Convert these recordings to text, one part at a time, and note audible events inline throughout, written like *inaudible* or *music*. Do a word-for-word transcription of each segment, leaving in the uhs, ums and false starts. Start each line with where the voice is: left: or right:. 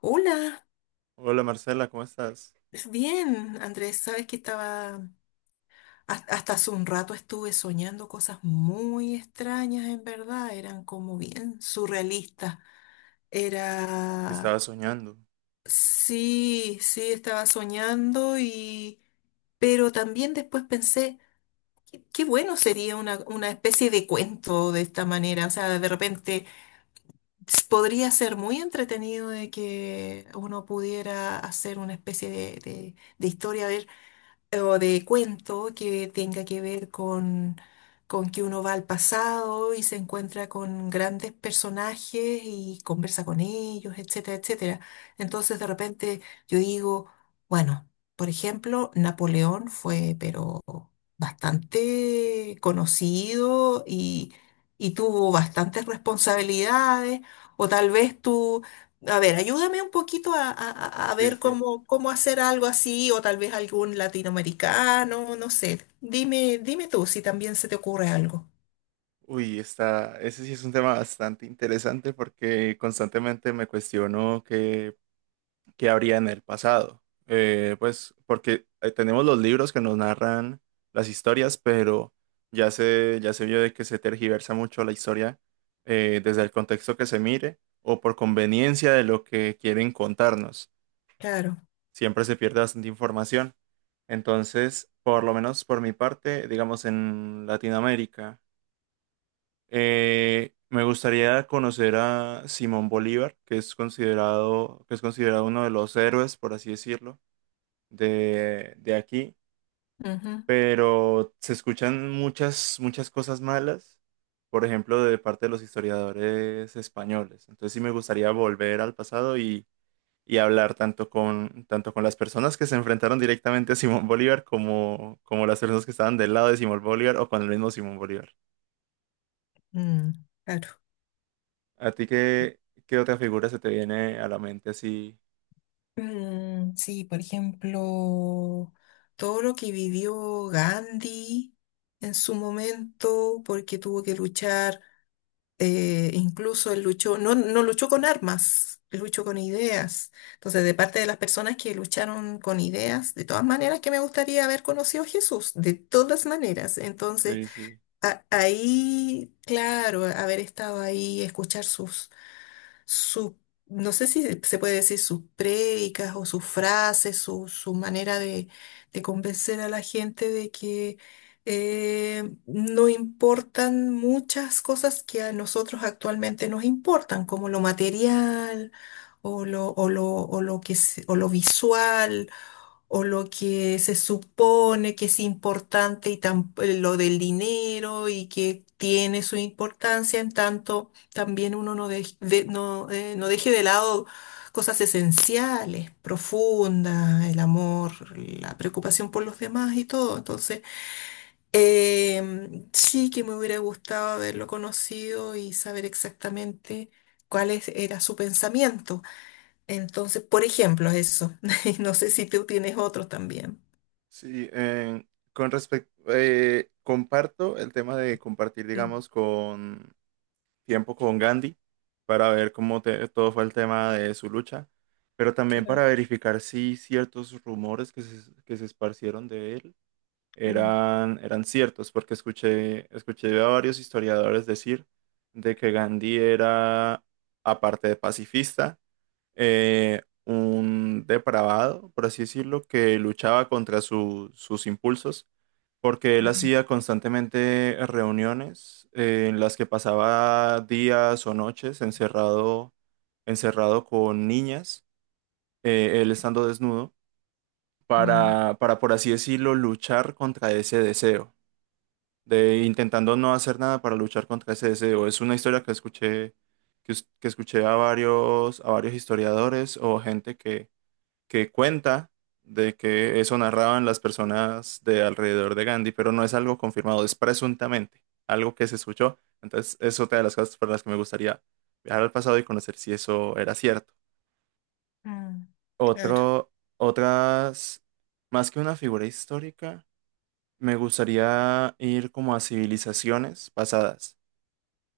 left: Hola,
right: Hola Marcela, ¿cómo estás?
left: bien, Andrés, sabes que estaba, has- hasta hace un rato estuve soñando cosas muy extrañas, en verdad, eran como bien surrealistas. Era,
right: Estaba soñando.
left: sí, sí, estaba soñando y, pero también después pensé, qué, qué bueno sería una, una especie de cuento de esta manera, o sea, de repente s- podría ser muy entretenido de que uno pudiera hacer una especie de de- de historia o de cuento que tenga que ver con, con que uno va al pasado y se encuentra con grandes personajes y conversa con ellos, etcétera, etcétera. Entonces de repente yo digo, bueno, por ejemplo, Napoleón fue pero bastante conocido y, y tuvo bastantes responsabilidades, o tal vez tú... A ver, ayúdame un poquito a, a- a-
right: Sí,
left: ver
right: sí.
left: cómo, cómo hacer algo así, o tal vez algún latinoamericano, no sé. Dime, dime tú si también se te ocurre algo.
right: Uy, está, ese sí es un tema bastante interesante porque constantemente me cuestiono qué, qué habría en el pasado. Eh, pues porque eh, tenemos los libros que nos narran las historias, pero ya se, ya se vio de que se tergiversa mucho la historia, eh, desde el contexto que se mire o por conveniencia de lo que quieren contarnos.
left: Claro.
right: Siempre se pierde bastante información. Entonces, por lo menos por mi parte, digamos en Latinoamérica, eh, me gustaría conocer a Simón Bolívar, que es considerado, que es considerado uno de los héroes, por así decirlo, de, de aquí,
left: Ujú.
right: pero se escuchan muchas, muchas cosas malas, por ejemplo, de parte de los historiadores españoles. Entonces sí me gustaría volver al pasado y y hablar tanto con, tanto con las personas que se enfrentaron directamente a Simón Bolívar, como, como las personas que estaban del lado de Simón Bolívar o con el mismo Simón Bolívar.
left: Mm, claro.
right: ¿A ti qué, qué otra figura se te viene a la mente así,
left: Mm, sí, por ejemplo, todo lo que vivió Gandhi en su momento, porque tuvo que luchar. Eh, incluso él luchó, no, no luchó con armas, él luchó con ideas. Entonces, de parte de las personas que lucharon con ideas, de todas maneras que me gustaría haber conocido a Jesús, de todas maneras. Entonces,
right: Lacey?
left: a- ahí, claro, haber estado ahí, escuchar sus su, no sé si se puede decir sus prédicas o sus frases, su, su manera de, de convencer a la gente de que eh, no importan muchas cosas que a nosotros actualmente nos importan, como lo material o lo, o lo, o lo que, se- o lo visual o lo que se supone que es importante y tam- lo del dinero y que tiene su importancia, en tanto también uno no, dej- de- no, eh, no deje de lado cosas esenciales, profundas, el amor, la preocupación por los demás y todo. Entonces, em, sí que me hubiera gustado haberlo conocido y saber exactamente cuál es- era su pensamiento. Entonces, por ejemplo, eso. *laughs* No sé si tú tienes otros también.
right: Sí, eh, con respecto, comparto el tema de compartir,
left: Mm,
right: digamos, con tiempo con Gandhi para ver cómo te- todo fue el tema de su lucha, pero también
left: claro.
right: para verificar si ciertos rumores que se, que se esparcieron de él
left: mm,
right: eran, eran ciertos, porque escuché, escuché a varios historiadores decir de que Gandhi era, aparte de pacifista, eh, un depravado, por así decirlo, que luchaba contra su- sus impulsos, porque él hacía constantemente reuniones eh, en las que pasaba días o noches encerrado, encerrado con niñas, eh, él estando desnudo
left: Mm,
right: para, para, por así decirlo, luchar contra ese deseo, de intentando no hacer nada para luchar contra ese deseo. Es una historia que escuché, que, es- que escuché a varios, a varios historiadores o gente que, que cuenta de que eso narraban las personas de alrededor de Gandhi, pero no es algo confirmado, es presuntamente algo que se escuchó. Entonces, es otra de las cosas por las que me gustaría viajar al pasado y conocer si eso era cierto.
left: mm, claro.
right: Otro, otras, más que una figura histórica, me gustaría ir como a civilizaciones pasadas,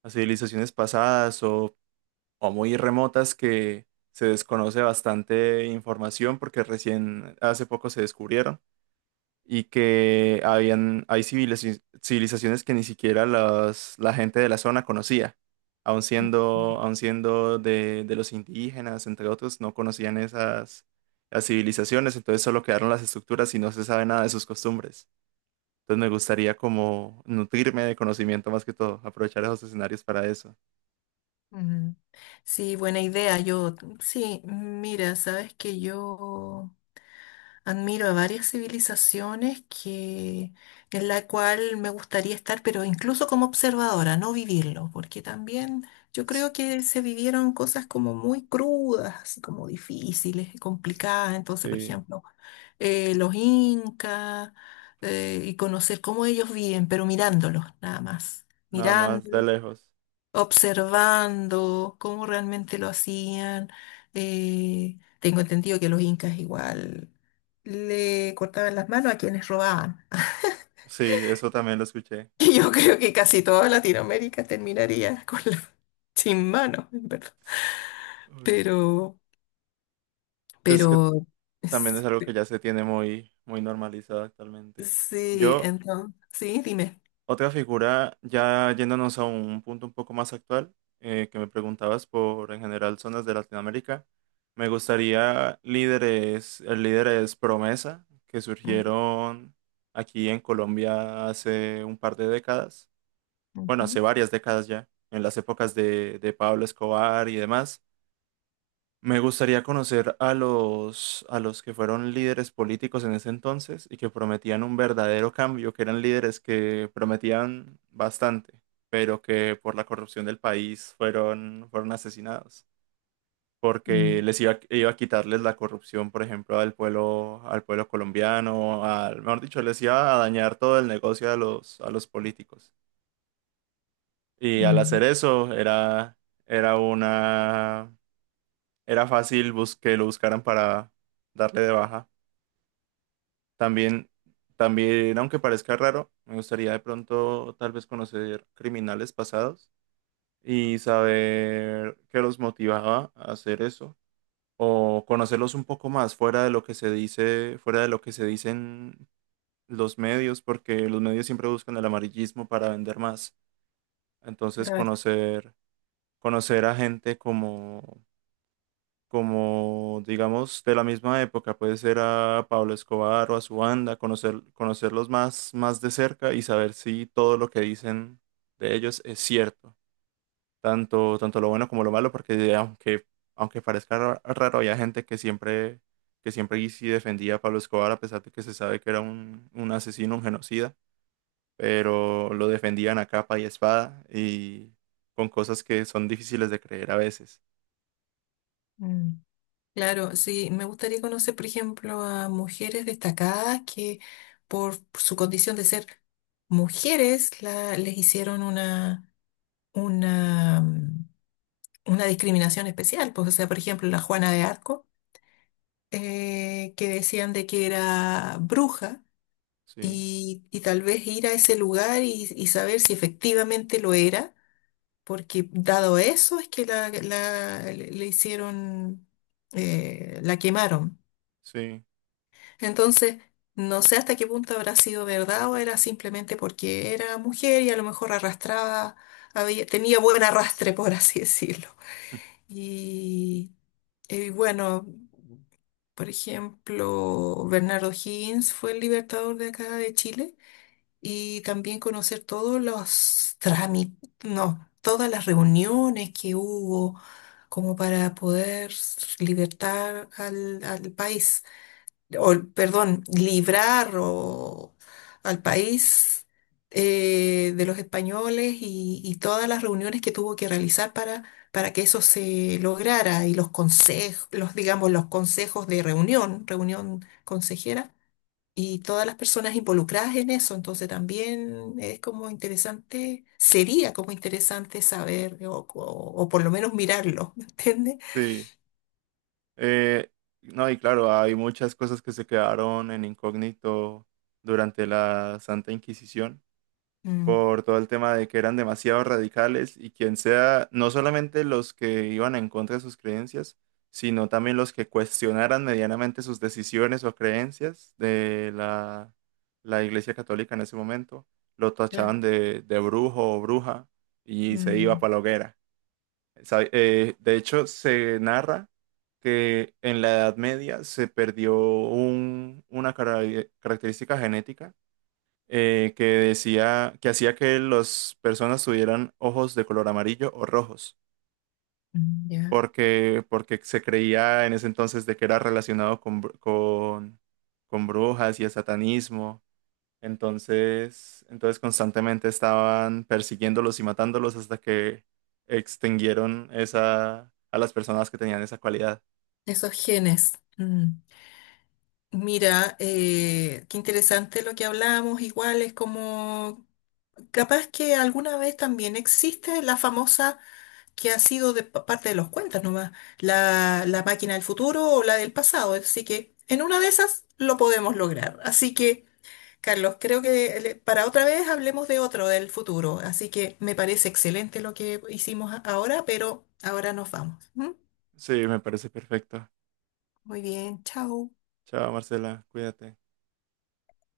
right: a civilizaciones pasadas o, o muy remotas, que se desconoce bastante información porque recién hace poco se descubrieron, y que habían, hay civilizaci- civilizaciones que ni siquiera las- la gente de la zona conocía, aun
left: mm,
right: siendo, aun siendo de, de los indígenas, entre otros, no conocían esas, las civilizaciones. Entonces solo quedaron las estructuras y no se sabe nada de sus costumbres. Entonces me gustaría como nutrirme de conocimiento más que todo, aprovechar esos escenarios para eso.
left: mm. Sí, buena idea. Yo, sí, mira, sabes que yo admiro a varias civilizaciones que, en la cual me gustaría estar, pero incluso como observadora, no vivirlo, porque también yo creo que se vivieron cosas como muy crudas, así como difíciles y complicadas. Entonces, por
right: Sí,
left: ejemplo, eh, los incas eh, y conocer cómo ellos viven, pero mirándolos nada más,
right: nada más de
left: mirándolos,
right: lejos.
left: observando cómo realmente lo hacían. Eh, tengo entendido que los incas igual le cortaban las manos a quienes robaban. *laughs*
right: Sí, eso también lo escuché.
left: Y yo creo que casi toda Latinoamérica terminaría con la- sin manos, en verdad.
right: Uy,
left: Pero,
right: es que
left: pero,
right: también es
left: es-
right: algo que ya se tiene muy, muy normalizado actualmente.
left: sí,
right: Yo,
left: entonces, sí, dime.
right: otra figura, ya yéndonos a un punto un poco más actual, eh, que me preguntabas por en general zonas de Latinoamérica, me gustaría líderes, el líder es Promesa, que
left: Ujú,
right: surgieron aquí en Colombia hace un par de décadas. Bueno, hace
left: ujú,
right: varias décadas ya, en las épocas de, de Pablo Escobar y demás. Me gustaría conocer a los, a los que fueron líderes políticos en ese entonces y que prometían un verdadero cambio, que eran líderes que prometían bastante, pero que por la corrupción del país fueron, fueron asesinados, porque
left: mm,
right: les iba, iba a quitarles la corrupción, por ejemplo, al pueblo, al pueblo colombiano, al, mejor dicho, les iba a dañar todo el negocio a los, a los políticos. Y al hacer
left: mm.
right: eso era, era una, era fácil bus- que lo buscaran para darle de baja. También, también, aunque parezca raro, me gustaría de pronto tal vez conocer criminales pasados y saber qué los motivaba a hacer eso, o conocerlos un poco más fuera de lo que se dice, fuera de lo que se dicen los medios, porque los medios siempre buscan el amarillismo para vender más. Entonces,
left: Claro,
right: conocer conocer a gente como, como digamos de la misma época, puede ser a Pablo Escobar o a su banda, conocer, conocerlos más, más de cerca y saber si todo lo que dicen de ellos es cierto, tanto, tanto lo bueno como lo malo, porque aunque, aunque parezca ra- raro, había gente que siempre, que siempre y sí defendía a Pablo Escobar, a pesar de que se sabe que era un, un asesino, un genocida, pero lo defendían a capa y espada y con cosas que son difíciles de creer a veces.
left: mm, claro, sí, me gustaría conocer, por ejemplo, a mujeres destacadas que por su condición de ser mujeres la- les hicieron una, una, mm, una discriminación especial. Pues, o sea, por ejemplo, la Juana de Arco, eh, que decían de que era bruja
right: Sí,
left: y, y tal vez ir a ese lugar y, y saber si efectivamente lo era, porque dado eso es que la, la- le le hicieron, eh, la quemaron.
right: sí,
left: Entonces, no sé hasta qué punto habrá sido verdad o era simplemente porque era mujer y a lo mejor arrastraba, había- tenía buen arrastre, por así *laughs* decirlo. Y, y bueno, por ejemplo, Bernardo Higgins fue el libertador de acá de Chile y también conocer todos los trámites, no, todas las reuniones que hubo como para poder libertar al al país o, perdón, librar o al país eh, de los españoles y, y todas las reuniones que tuvo que realizar para, para que eso se lograra y los consejos, los, digamos, los consejos de reunión, reunión consejera y todas las personas involucradas en eso. Entonces también es como interesante, sería como interesante saber o, o- o por lo menos mirarlo, *laughs* ¿me entiendes?
right: sí. Eh, no, y claro, hay muchas cosas que se quedaron en incógnito durante la Santa Inquisición
left: Mm,
right: por todo el tema de que eran demasiado radicales y quien sea, no solamente los que iban en contra de sus creencias, sino también los que cuestionaran medianamente sus decisiones o creencias de la, la Iglesia Católica en ese momento, lo
left: claro.
right: tachaban de, de brujo o bruja y se iba
left: Mm,
right: para la hoguera. Sa- eh, de hecho, se narra que en la Edad Media se perdió un- una cara- característica genética, eh, que decía que hacía que las personas tuvieran ojos de color amarillo o rojos,
left: mm, ya.
right: porque, porque se creía en ese entonces de que era relacionado con, br- con, con brujas y el satanismo. Entonces, entonces constantemente estaban persiguiéndolos y matándolos hasta que extinguieron esa, a las personas que tenían esa cualidad.
left: Esos genes. Mm. Mira, eh, qué interesante lo que hablamos, igual es como, capaz que alguna vez también existe la famosa que ha sido de pa- parte de los cuentas nomás, la, la máquina del futuro o la del pasado, así que en una de esas lo podemos lograr. Así que, Carlos, creo que le- para otra vez hablemos de otro, del futuro, así que me parece excelente lo que hicimos a- ahora, pero ahora nos vamos. ¿M?
right: Sí, me parece perfecto.
left: Muy bien, chao.
right: Chao, Marcela, cuídate.